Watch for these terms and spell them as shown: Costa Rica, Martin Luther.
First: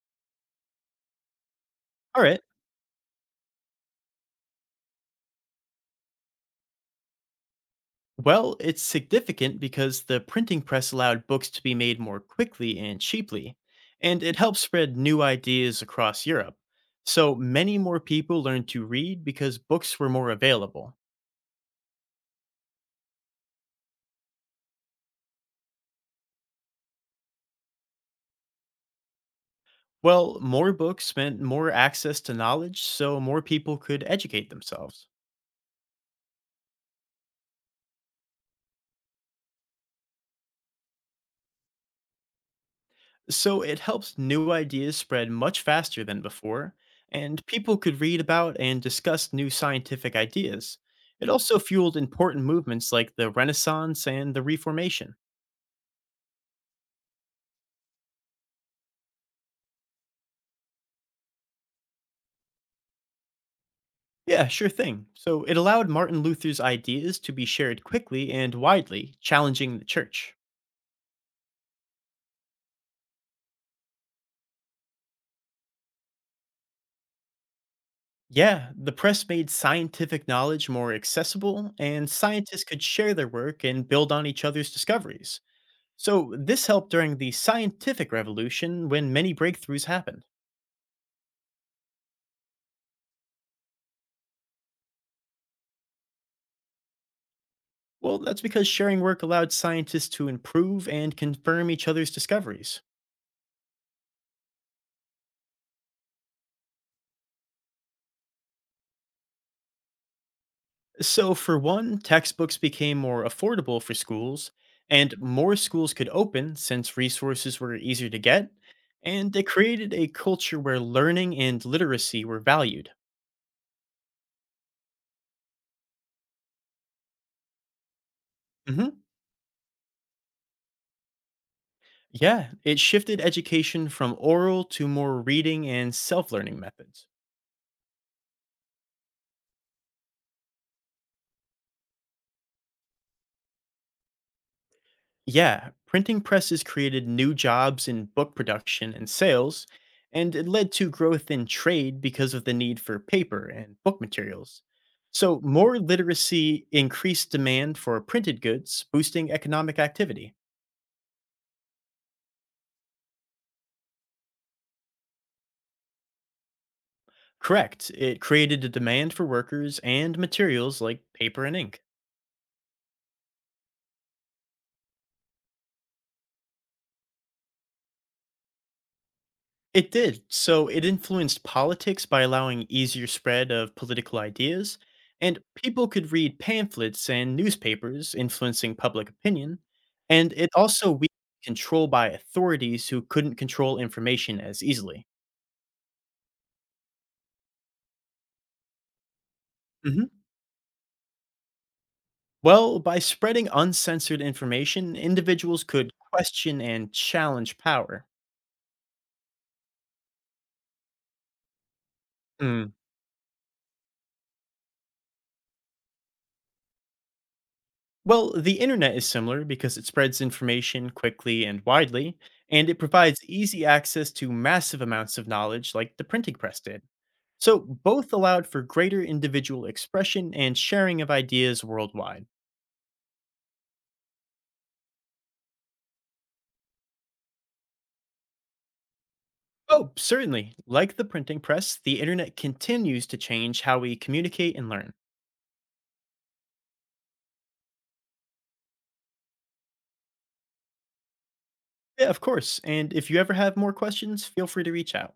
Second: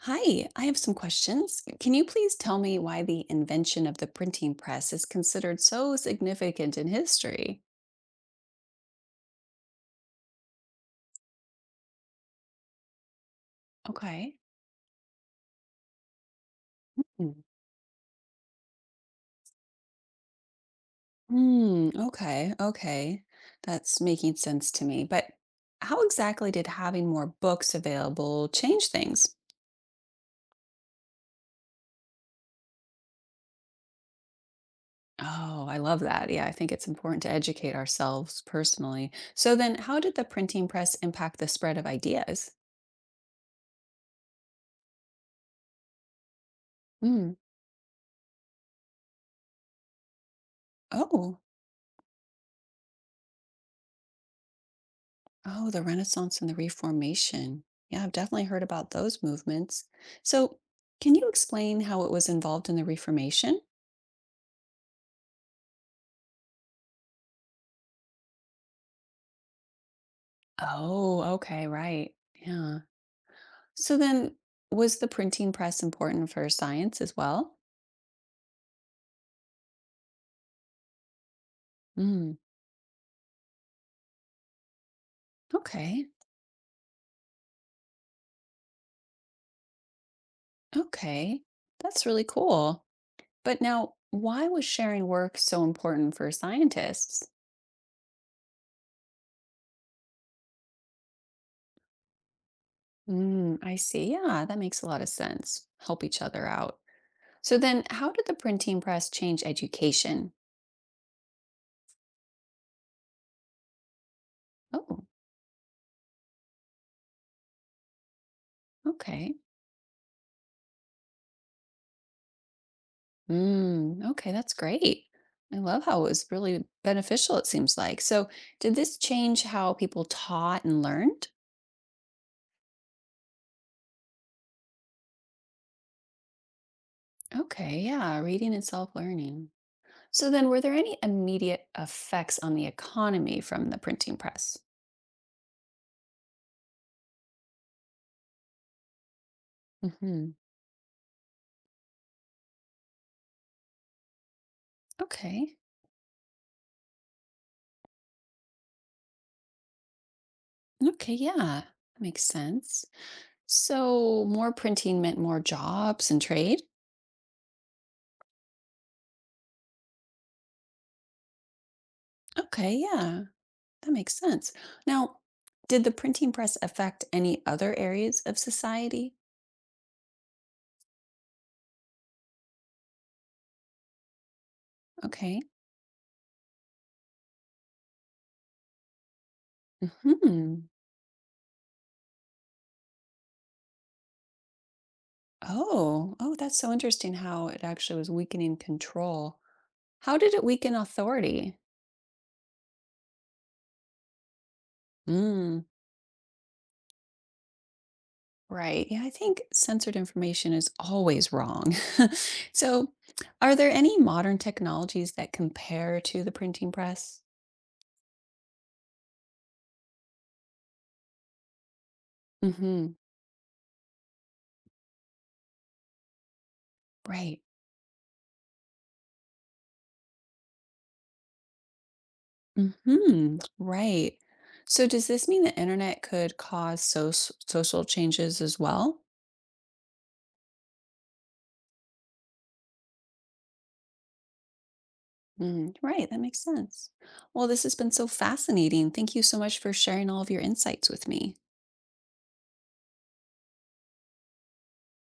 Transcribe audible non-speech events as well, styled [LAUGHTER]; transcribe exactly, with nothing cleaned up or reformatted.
Hi, I have some questions. Can you All please right. tell me why the invention of the printing press is considered so significant in history? Well, it's significant because the printing press allowed books to be made more quickly and cheaply, and it Okay. helped spread new ideas across Europe. So Mm, many more people learned to read because books were more available. Mm, okay, okay. That's making sense to me. But how exactly did having more books available change things? Well, more books meant more access to knowledge, so more people could educate themselves. Oh, I love that. Yeah, I think it's important to educate ourselves personally. So then, how did the printing press impact the spread of ideas? So it helps new ideas spread much faster than before, Mm. and people could read about and discuss new scientific ideas. It Oh. also fueled important movements like the Renaissance and the Reformation. Oh, the Renaissance and the Reformation. Yeah, I've definitely heard about those movements. So, can you explain how it was involved in the Reformation? Yeah, sure thing. So it allowed Martin Luther's ideas to be shared quickly and widely, challenging the church. Oh, okay, right. Yeah. So then, was the printing press important for science as well? Yeah, the press made scientific knowledge more accessible, and Mm, scientists could share their work and build on each other's discoveries. okay. So, this helped during the scientific revolution when many breakthroughs happened. Okay. That's really cool. But now, why was sharing work so important for scientists? Well, that's because sharing work allowed scientists to improve and confirm each other's discoveries. Mm, I see. Yeah, that makes a lot of sense. Help each other out. So then, how did the printing press change education? So, for one, textbooks became more affordable for schools, Oh, and more schools could open since resources were easier to get, and okay. it created a culture where learning and literacy were valued. Mm, okay, that's great. I love how it was really beneficial, it seems like. So, did this hmm change how people taught and learned? Yeah, it shifted education from oral to more reading and self learning methods. Okay, yeah, reading and self-learning. So then, were there any immediate effects on the economy from the printing press? Yeah, printing presses created new jobs in book production and sales, and Hmm. it led to growth in trade because of the need for paper and book materials. So, Okay. more literacy increased demand for printed goods, boosting economic activity. Okay, yeah, that makes sense. So, more printing meant more jobs and trade? Correct, it created a demand for workers and materials like paper and ink. Okay, yeah. That makes sense. Now, did the printing press affect any other areas of society? It did. So it influenced politics by allowing easier spread of political ideas, and Okay. people could read pamphlets and newspapers influencing public opinion. And it Hmm. also weakened control by authorities who couldn't control information as easily. Oh, oh, that's so interesting how it actually was weakening control. How hmm did it weaken authority? Well, by spreading uncensored information, Mm, individuals could question and challenge power. right. Yeah, I think censored information is always wrong. [LAUGHS] So, are there any modern technologies that compare to the printing press? Well, the internet is similar because it spreads information quickly and widely, and it Hmm. provides easy access to massive amounts of knowledge like the printing press did. Right. So, both allowed for greater individual expression and sharing of ideas worldwide. Hmm. Right. So does this mean the internet could cause so- social changes as well? Oh, certainly. Like the printing press, the internet continues to change how we communicate and learn. Mm, right. That makes sense. Well, this has been so fascinating. Thank you so much for sharing all of your insights with me. Yeah, of course. And if you ever have more questions, feel free to reach out.